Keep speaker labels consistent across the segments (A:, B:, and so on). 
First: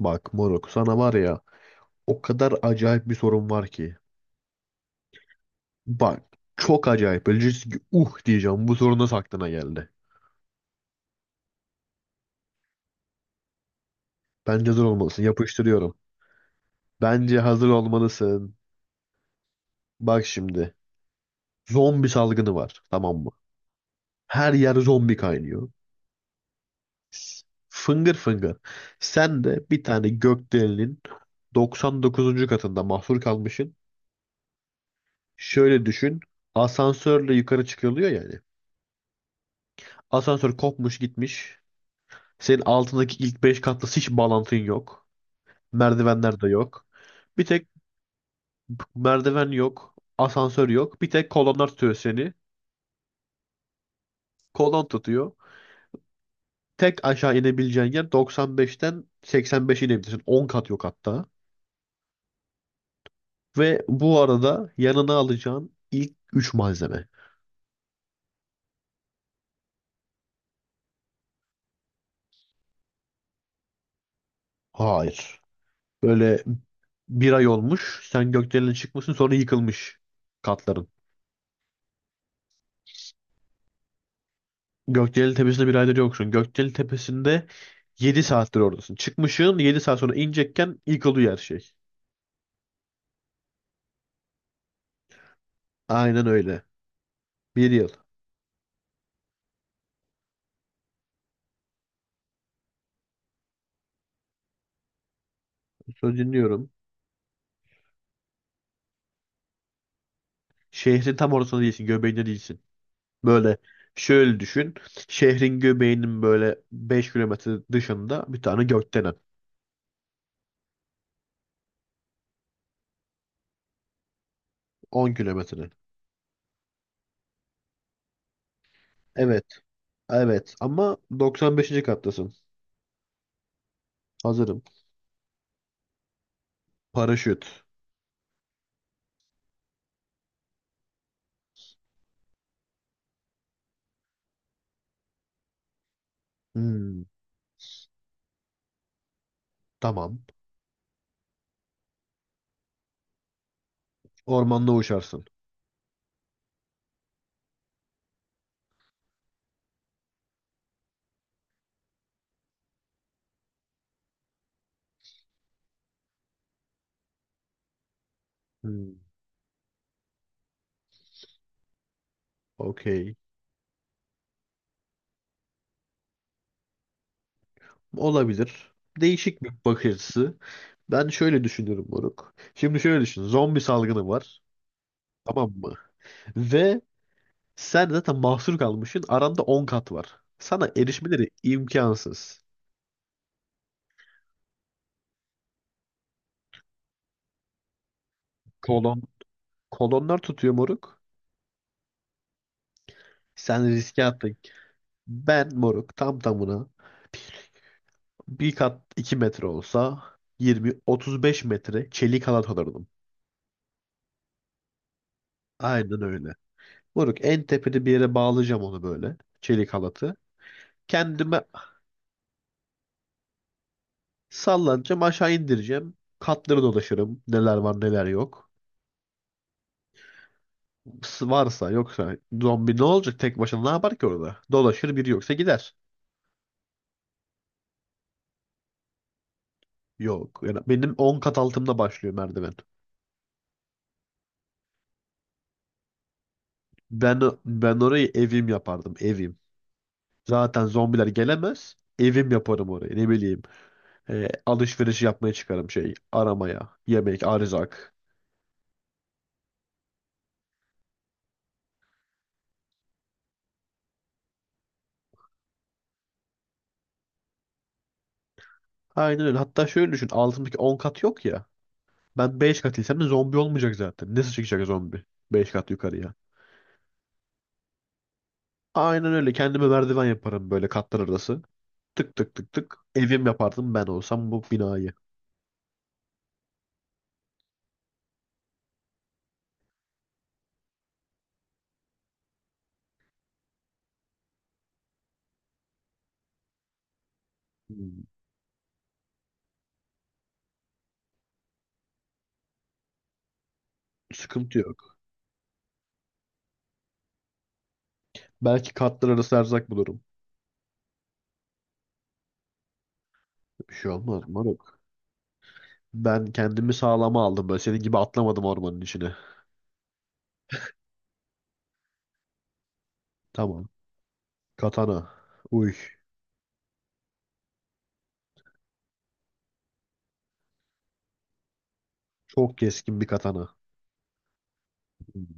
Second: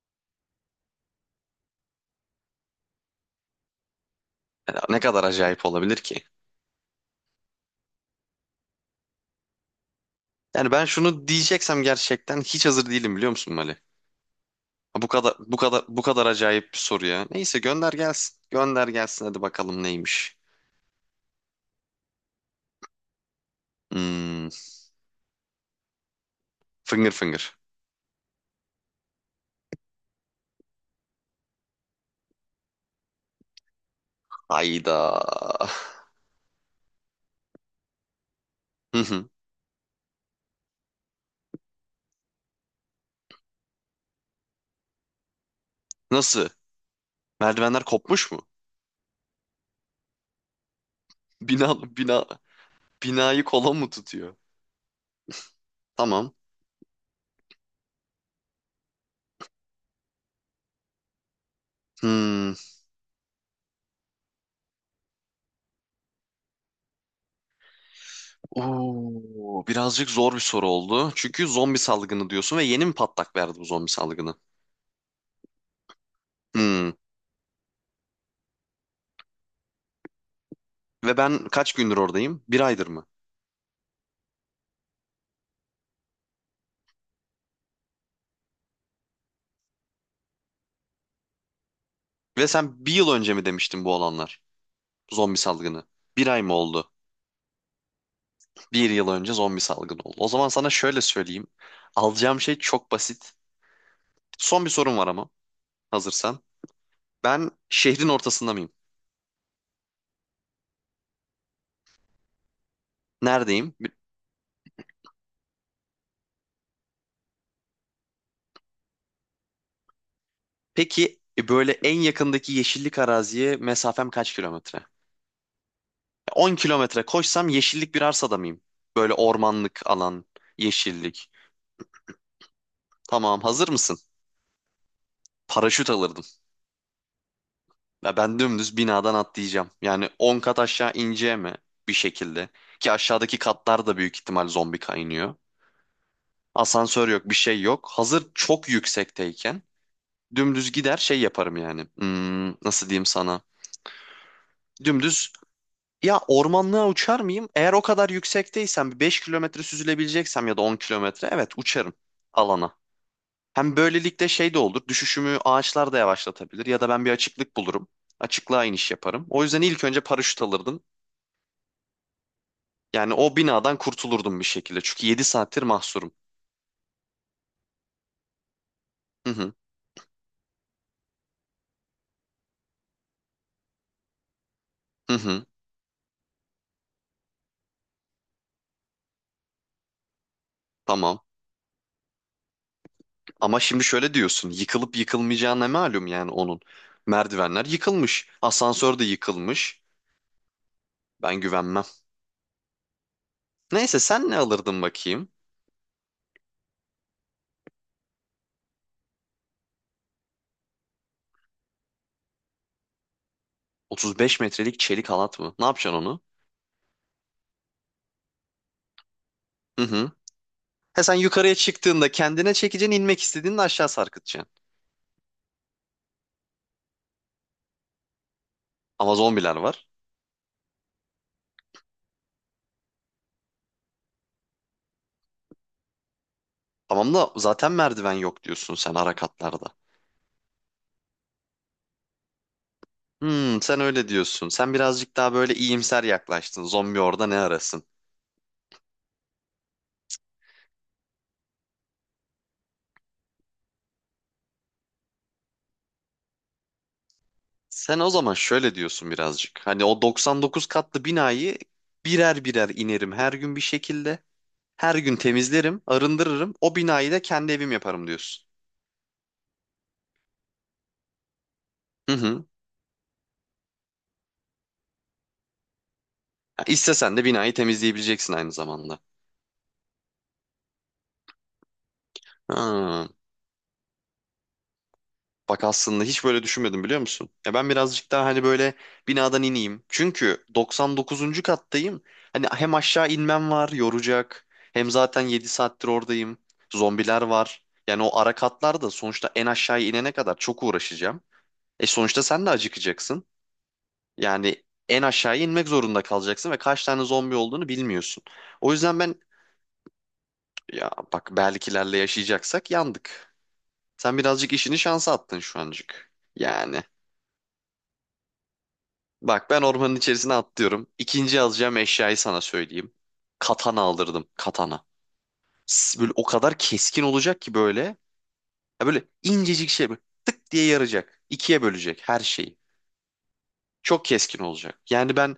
A: Bak moruk sana var ya o kadar acayip bir sorun var ki.
B: Yani ne kadar acayip olabilir
A: Bak
B: ki?
A: çok acayip. Böyle diyeceksin ki diyeceğim bu sorun nasıl aklına geldi.
B: Yani ben şunu diyeceksem gerçekten hiç hazır değilim biliyor musun Mali?
A: Bence hazır
B: Ha, Bu
A: olmalısın.
B: kadar bu kadar
A: Yapıştırıyorum.
B: bu kadar acayip bir soru ya.
A: Bence
B: Neyse
A: hazır
B: gönder gelsin.
A: olmalısın.
B: Gönder gelsin hadi bakalım
A: Bak
B: neymiş.
A: şimdi zombi salgını var, tamam mı?
B: Hmm,
A: Her yer zombi kaynıyor.
B: finger finger.
A: S- Fıngır fıngır. Sen de bir tane gökdelenin 99. katında mahsur kalmışsın.
B: Hayda.
A: Şöyle düşün. Asansörle yukarı çıkılıyor yani.
B: Hı hı.
A: Asansör kopmuş gitmiş. Senin altındaki ilk 5 katlı hiç bağlantın yok. Merdivenler de
B: Nasıl?
A: yok. Bir tek
B: Merdivenler kopmuş mu?
A: merdiven yok. Asansör yok. Bir tek kolonlar
B: Bina
A: tutuyor
B: bina
A: seni.
B: binayı kola mı tutuyor?
A: Kolon tutuyor.
B: Tamam.
A: Tek aşağı inebileceğin yer 95'ten 85'e inebilirsin. 10 kat yok hatta.
B: Hmm.
A: Ve bu arada yanına alacağın ilk üç malzeme.
B: Oo, birazcık zor bir soru oldu. Çünkü zombi salgını diyorsun ve yeni mi patlak verdi bu zombi salgını?
A: Hayır. Böyle
B: Hmm.
A: bir ay olmuş. Sen gökdelene çıkmışsın, sonra yıkılmış katların.
B: Ve ben kaç gündür oradayım? Bir aydır mı?
A: Gökdelen Tepesi'nde bir aydır yoksun. Gökdelen Tepesi'nde 7 saattir oradasın. Çıkmışsın, 7 saat sonra inecekken ilk oluyor her şey.
B: Ve sen bir yıl önce mi demiştin bu olanlar? Zombi salgını.
A: Aynen
B: Bir ay mı
A: öyle.
B: oldu?
A: Bir yıl.
B: Bir yıl önce zombi salgını oldu. O zaman sana şöyle söyleyeyim. Alacağım şey çok basit. Son bir sorum var ama
A: Söz
B: hazırsan.
A: dinliyorum.
B: Ben şehrin ortasında mıyım?
A: Şehrin tam ortasında değilsin. Göbeğinde değilsin. Böyle
B: Neredeyim?
A: şöyle düşün. Şehrin göbeğinin böyle 5 kilometre dışında bir tane gökdelen.
B: Peki böyle en yakındaki yeşillik araziye mesafem kaç kilometre?
A: 10 kilometre.
B: 10 kilometre koşsam yeşillik bir arsada mıyım? Böyle
A: Evet.
B: ormanlık alan,
A: Evet. Ama
B: yeşillik.
A: 95. kattasın.
B: Tamam, hazır mısın?
A: Hazırım.
B: Paraşüt alırdım.
A: Paraşüt.
B: Ya ben dümdüz binadan atlayacağım. Yani 10 kat aşağı ineceğim mi bir şekilde. Ki aşağıdaki katlar da büyük ihtimal zombi kaynıyor.
A: Hmm,
B: Asansör yok, bir şey yok. Hazır çok yüksekteyken
A: tamam.
B: dümdüz gider şey yaparım yani. Nasıl diyeyim sana?
A: Ormanda uçarsın.
B: Dümdüz ya ormanlığa uçar mıyım? Eğer o kadar yüksekteysem bir 5 kilometre süzülebileceksem ya da 10 kilometre evet uçarım alana. Hem böylelikle şey de olur. Düşüşümü ağaçlar da yavaşlatabilir ya da ben bir açıklık bulurum açıklığa iniş
A: Hmm,
B: yaparım. O yüzden ilk önce paraşüt alırdım.
A: okey.
B: Yani o binadan kurtulurdum bir şekilde. Çünkü 7 saattir mahsurum.
A: Olabilir.
B: Hı
A: Değişik bir
B: hı.
A: bakış açısı. Ben şöyle düşünüyorum moruk. Şimdi şöyle düşün. Zombi salgını var.
B: Hı hı.
A: Tamam mı? Ve sen zaten mahsur kalmışsın. Aranda 10 kat var. Sana
B: Tamam.
A: erişmeleri imkansız.
B: Ama şimdi şöyle diyorsun. Yıkılıp yıkılmayacağı ne malum yani onun. Merdivenler yıkılmış. Asansör
A: Kolon,
B: de yıkılmış.
A: kolonlar tutuyor moruk.
B: Ben güvenmem.
A: Sen
B: Neyse
A: riske
B: sen
A: attın.
B: ne alırdın bakayım?
A: Ben moruk tam tamına bir kat 2 metre olsa 20-35 metre çelik halat alırdım.
B: 35 metrelik çelik halat mı? Ne yapacaksın
A: Aynen
B: onu?
A: öyle. Moruk en tepede bir yere bağlayacağım onu böyle. Çelik
B: Hı hı.
A: halatı.
B: He sen
A: Kendime
B: yukarıya çıktığında kendine çekeceksin, inmek istediğinde aşağı sarkıtacaksın.
A: Sallanacağım, aşağı indireceğim. Katları dolaşırım. Neler var neler yok.
B: Ama zombiler var.
A: Varsa yoksa zombi, ne olacak tek başına ne yapar ki orada? Dolaşır, biri yoksa gider.
B: Tamam da zaten merdiven yok diyorsun sen ara katlarda.
A: Yok. Yani benim 10 kat altımda başlıyor merdiven.
B: Sen öyle diyorsun. Sen birazcık daha böyle iyimser yaklaştın. Zombi
A: Ben
B: orada ne
A: ben
B: arasın?
A: orayı evim yapardım, evim. Zaten zombiler gelemez. Evim yaparım orayı, ne bileyim. E, alışveriş yapmaya çıkarım, şey aramaya. Yemek, erzak.
B: Sen o zaman şöyle diyorsun birazcık. Hani o 99 katlı binayı birer birer inerim her gün bir şekilde. Her gün temizlerim, arındırırım. O binayı da kendi evim yaparım diyorsun.
A: Aynen öyle. Hatta şöyle düşün, altımdaki 10 kat yok ya.
B: Hı
A: Ben
B: hı.
A: 5 katıysam da zombi olmayacak zaten. Nasıl çıkacak zombi? 5 kat yukarıya.
B: Ya İstesen de binayı temizleyebileceksin aynı zamanda.
A: Aynen öyle. Kendime merdiven yaparım böyle, katlar arası. Tık tık tık tık.
B: Ha.
A: Evim yapardım ben olsam bu binayı.
B: Bak aslında hiç böyle düşünmedim biliyor musun? Ya ben birazcık daha hani böyle binadan ineyim. Çünkü 99. kattayım. Hani hem aşağı inmem var yoracak. Hem zaten 7 saattir oradayım. Zombiler var. Yani
A: Hmm,
B: o ara katlar da sonuçta en aşağıya inene kadar çok uğraşacağım. E sonuçta sen de acıkacaksın.
A: Sıkıntı
B: Yani
A: yok.
B: en aşağıya inmek zorunda kalacaksın ve kaç tane zombi olduğunu bilmiyorsun. O
A: Belki
B: yüzden
A: katlar
B: ben
A: arası erzak bulurum.
B: ya bak belkilerle yaşayacaksak yandık.
A: Bir şey
B: Sen
A: olmaz
B: birazcık
A: moruk.
B: işini şansa attın şu ancık.
A: Ben kendimi
B: Yani
A: sağlama aldım böyle. Senin gibi atlamadım ormanın içine.
B: bak ben ormanın içerisine atlıyorum. İkinci yazacağım eşyayı sana söyleyeyim.
A: Tamam.
B: Katana aldırdım. Katana.
A: Katana. Uy.
B: Böyle o kadar keskin olacak ki böyle. Ya böyle incecik şey böyle tık diye yaracak. İkiye bölecek her
A: Çok
B: şeyi.
A: keskin bir katana.
B: Çok keskin olacak. Yani
A: Hmm,
B: ben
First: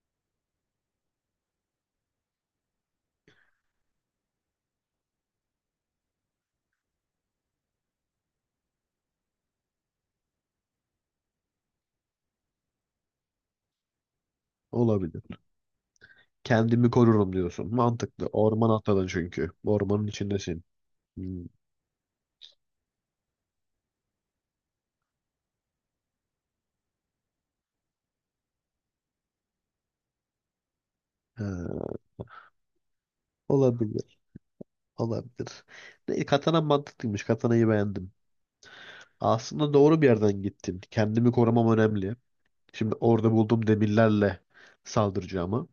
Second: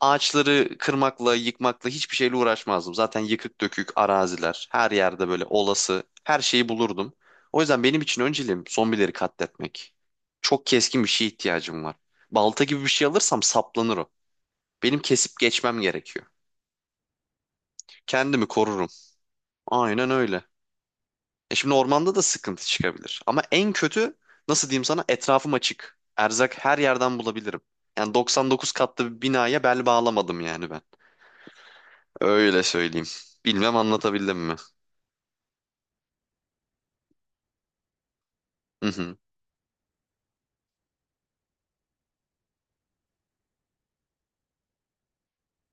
B: ağaçları kırmakla, yıkmakla hiçbir şeyle uğraşmazdım. Zaten yıkık dökük araziler, her yerde böyle olası her şeyi bulurdum. O yüzden benim için önceliğim zombileri katletmek. Çok keskin bir şeye ihtiyacım var. Balta gibi bir şey alırsam saplanır o. Benim
A: olabilir.
B: kesip geçmem gerekiyor.
A: Kendimi korurum diyorsun. Mantıklı.
B: Kendimi
A: Orman
B: korurum.
A: atladın çünkü. Ormanın
B: Aynen öyle.
A: içindesin. Hmm,
B: E şimdi ormanda da sıkıntı çıkabilir. Ama en kötü nasıl diyeyim sana etrafım açık. Erzak her yerden bulabilirim. Yani 99 katlı bir binaya bel bağlamadım yani ben.
A: ha,
B: Öyle söyleyeyim. Bilmem
A: olabilir.
B: anlatabildim mi?
A: Olabilir. Ne, katana mantıklıymış. Katanayı beğendim.
B: Hı hı.
A: Aslında doğru bir yerden gittin. Kendimi korumam önemli. Şimdi orada bulduğum demirlerle saldıracağıma,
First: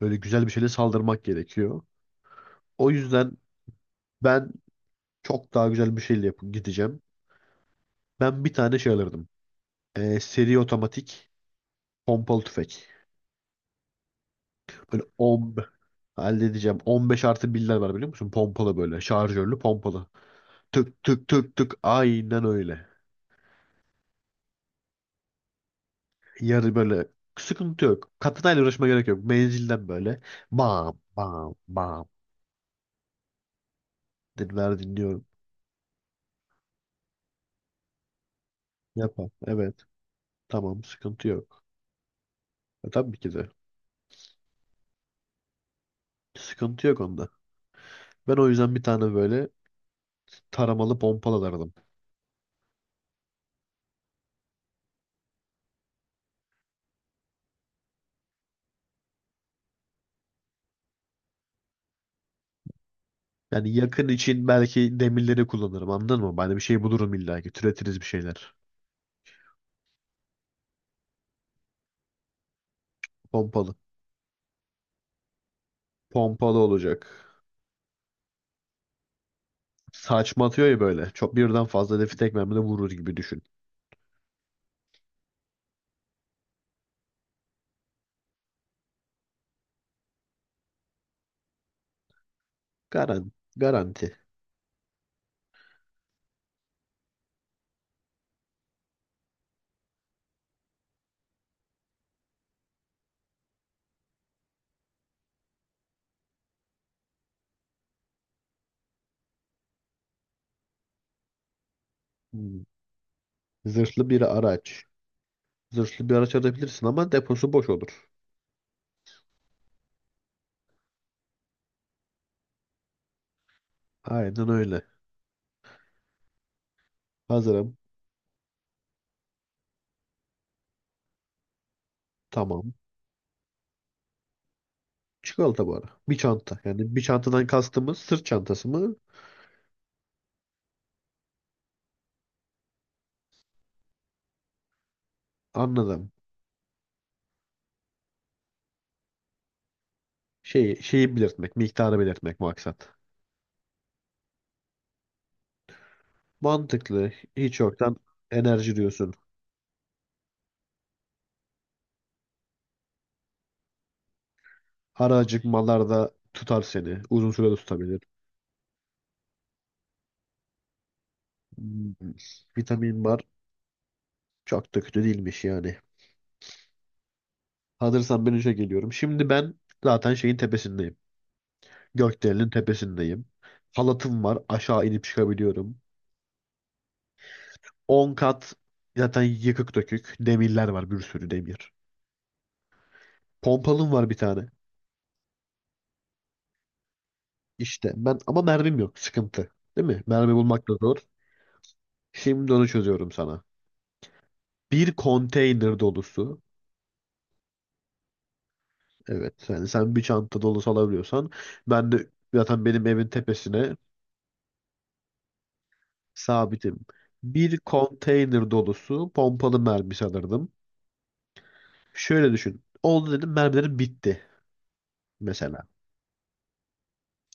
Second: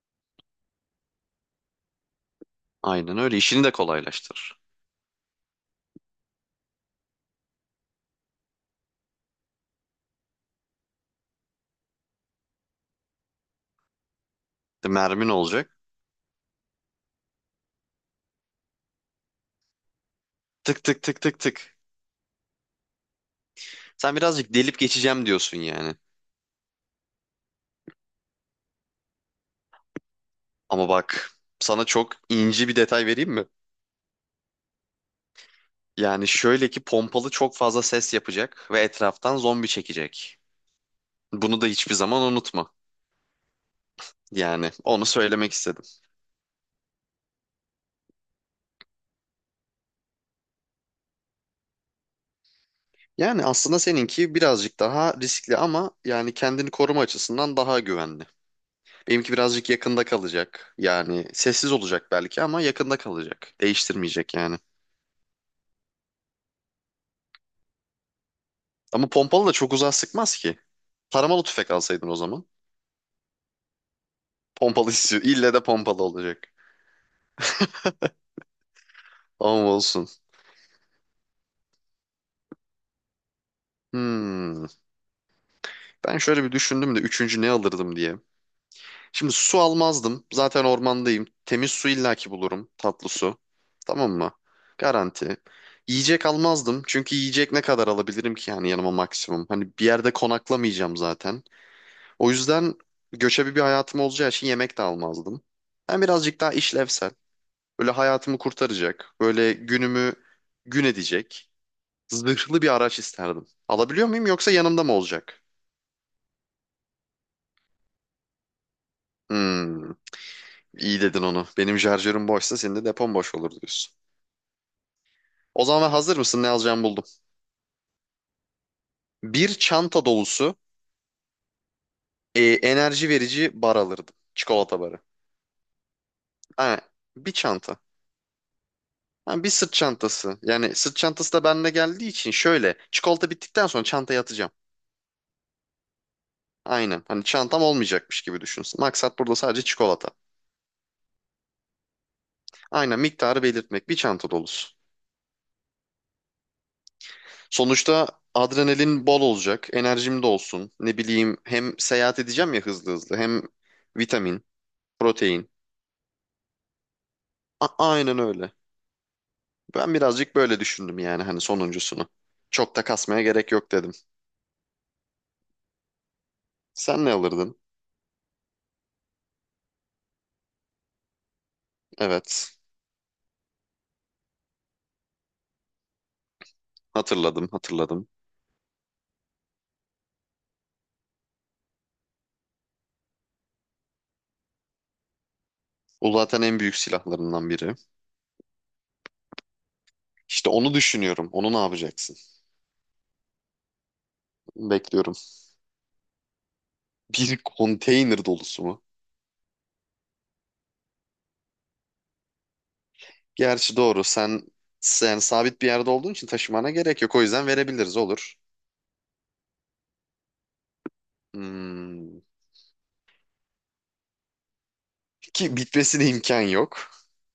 A: böyle güzel bir şeyle saldırmak gerekiyor. O
B: Aynen
A: yüzden
B: öyle. İşini de
A: ben
B: kolaylaştırır.
A: çok daha güzel bir şeyle yapıp gideceğim. Ben bir tane şey alırdım. Seri otomatik pompalı tüfek.
B: De
A: Böyle
B: mermin
A: 10
B: olacak.
A: halledeceğim. 15 artı birler var, biliyor musun? Pompalı böyle. Şarjörlü pompalı.
B: Tık tık
A: Tık
B: tık
A: tık
B: tık
A: tık tık.
B: tık.
A: Aynen öyle.
B: Sen birazcık delip geçeceğim diyorsun yani.
A: Yarı böyle sıkıntı yok. Katana ile uğraşmaya gerek yok. Menzilden böyle.
B: Ama
A: Bam
B: bak
A: bam
B: sana
A: bam.
B: çok ince bir detay vereyim mi?
A: Dinliyorum.
B: Yani şöyle ki pompalı çok fazla ses yapacak ve
A: Yapar.
B: etraftan zombi
A: Evet.
B: çekecek.
A: Tamam. Sıkıntı
B: Bunu
A: yok.
B: da hiçbir zaman unutma.
A: E, tabii ki de.
B: Yani onu söylemek istedim.
A: Sıkıntı yok onda. Ben o yüzden bir tane böyle taramalı pompalı alırdım.
B: Yani aslında seninki birazcık daha riskli ama yani kendini koruma açısından daha güvenli. Benimki birazcık yakında kalacak. Yani sessiz olacak belki ama yakında kalacak.
A: Yani yakın
B: Değiştirmeyecek
A: için
B: yani.
A: belki demirleri kullanırım. Anladın mı? Ben de bir şey bulurum illa ki. Türetiriz bir şeyler.
B: Ama pompalı da çok uzağa sıkmaz ki. Taramalı tüfek alsaydın o zaman.
A: Pompalı.
B: Pompalı istiyor. İlle de pompalı olacak.
A: Pompalı olacak.
B: Ama olsun.
A: Saçma atıyor ya böyle. Çok birden fazla hedefi tek mermide vurur gibi düşün.
B: Hmm. Ben şöyle bir düşündüm de üçüncü ne alırdım diye. Şimdi su almazdım. Zaten ormandayım. Temiz su illaki bulurum. Tatlı su. Tamam
A: Garanti.
B: mı? Garanti. Yiyecek almazdım. Çünkü yiyecek ne kadar alabilirim ki yani yanıma maksimum. Hani bir yerde konaklamayacağım zaten. O yüzden göçebe bir hayatım olacağı için yemek de almazdım. Ben birazcık daha işlevsel. Böyle hayatımı kurtaracak. Böyle günümü gün edecek. Zırhlı
A: Hmm.
B: bir araç isterdim. Alabiliyor
A: Zırhlı
B: muyum
A: bir
B: yoksa yanımda
A: araç.
B: mı olacak?
A: Zırhlı bir araç alabilirsin ama deposu boş olur.
B: Hmm, iyi dedin onu. Benim şarjörüm boşsa senin de depon boş olur diyorsun.
A: Aynen öyle.
B: O zaman hazır mısın? Ne alacağımı buldum.
A: Hazırım.
B: Bir çanta dolusu
A: Tamam.
B: enerji verici bar alırdım. Çikolata barı.
A: Çikolata bu ara. Bir çanta.
B: Ha,
A: Yani bir
B: bir
A: çantadan
B: çanta.
A: kastımız sırt çantası mı?
B: Ha, bir sırt çantası. Yani sırt çantası da bende geldiği için şöyle. Çikolata bittikten sonra çantaya atacağım.
A: Anladım.
B: Aynen. Hani çantam olmayacakmış gibi düşünsün. Maksat burada sadece çikolata.
A: Şeyi belirtmek, miktarı belirtmek maksat.
B: Aynen miktarı belirtmek. Bir çanta dolusu.
A: Mantıklı. Hiç yoktan
B: Sonuçta
A: enerji
B: adrenalin
A: diyorsun.
B: bol olacak. Enerjim de olsun. Ne bileyim hem seyahat edeceğim ya hızlı hızlı. Hem vitamin,
A: Ara
B: protein.
A: acıkmalarda tutar seni. Uzun süre de tutabilir.
B: Aynen öyle. Ben birazcık böyle düşündüm yani hani
A: Hmm,
B: sonuncusunu. Çok da
A: Vitamin var.
B: kasmaya gerek yok dedim.
A: Çok da kötü değilmiş yani.
B: Sen ne alırdın?
A: Hazırsan ben işe geliyorum. Şimdi ben zaten şeyin tepesindeyim. Gökdelenin
B: Evet.
A: tepesindeyim. Halatım var. Aşağı inip çıkabiliyorum.
B: Hatırladım, hatırladım.
A: 10 kat zaten yıkık dökük. Demirler var. Bir sürü demir. Pompalım var bir tane.
B: O zaten en büyük silahlarından biri.
A: İşte ben ama mermim yok. Sıkıntı. Değil mi? Mermi
B: İşte
A: bulmak da
B: onu
A: zor.
B: düşünüyorum. Onu ne yapacaksın?
A: Şimdi onu çözüyorum sana. Bir
B: Bekliyorum.
A: konteyner dolusu.
B: Bir konteyner dolusu mu?
A: Evet. Yani sen bir çanta dolusu alabiliyorsan ben de zaten benim evin tepesine.
B: Gerçi doğru. Sen sabit bir yerde olduğun için taşımana
A: Sabitim.
B: gerek yok. O yüzden
A: Bir
B: verebiliriz olur.
A: konteyner dolusu pompalı mermi sanırdım.
B: Hmm.
A: Şöyle düşün. Oldu dedim, mermilerim bitti
B: Ki
A: mesela.
B: bitmesine imkan yok.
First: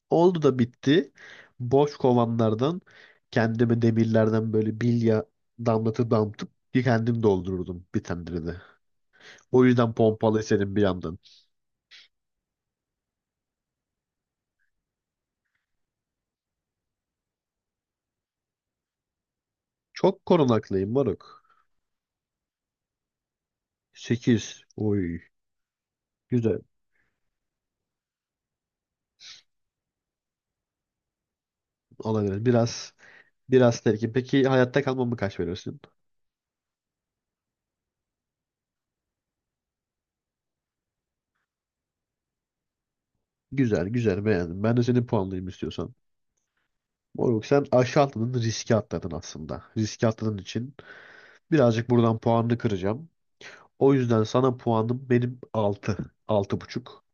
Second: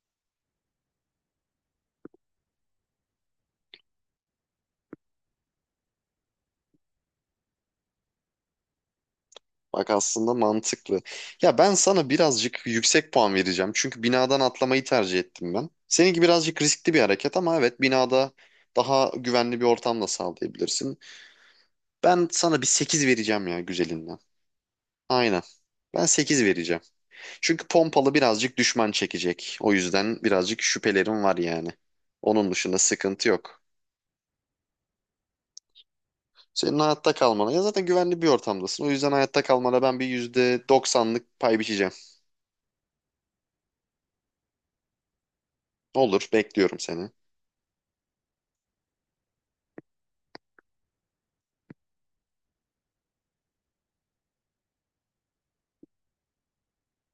A: Oldu da bitti. Boş kovanlardan kendime demirlerden böyle bilya damlatıp damlatıp bir kendim doldururdum, bir tane de. O
B: Bak
A: yüzden
B: aslında
A: pompalı istedim bir
B: mantıklı.
A: yandan.
B: Ya ben sana birazcık yüksek puan vereceğim. Çünkü binadan atlamayı tercih ettim ben. Seninki birazcık riskli bir hareket ama evet binada daha güvenli bir ortam da
A: Çok korunaklıyım
B: sağlayabilirsin.
A: moruk.
B: Ben sana bir 8 vereceğim ya güzelinden.
A: 8, oy.
B: Aynen. Ben 8
A: Güzel.
B: vereceğim. Çünkü pompalı birazcık düşman çekecek. O yüzden birazcık şüphelerim var yani.
A: Olabilir.
B: Onun dışında sıkıntı yok.
A: Biraz terkim. Peki hayatta kalmamı kaç verirsin?
B: Senin hayatta kalmana ya zaten güvenli bir ortamdasın. O yüzden hayatta kalmana ben bir %90'lık pay biçeceğim.
A: Güzel güzel beğendim. Ben de seni puanlayayım istiyorsan.
B: Olur, bekliyorum seni.
A: Moruk sen aşağı atladın, riske atladın aslında. Riski atladığın için birazcık buradan puanını kıracağım. O yüzden sana puanım benim altı, 6,5.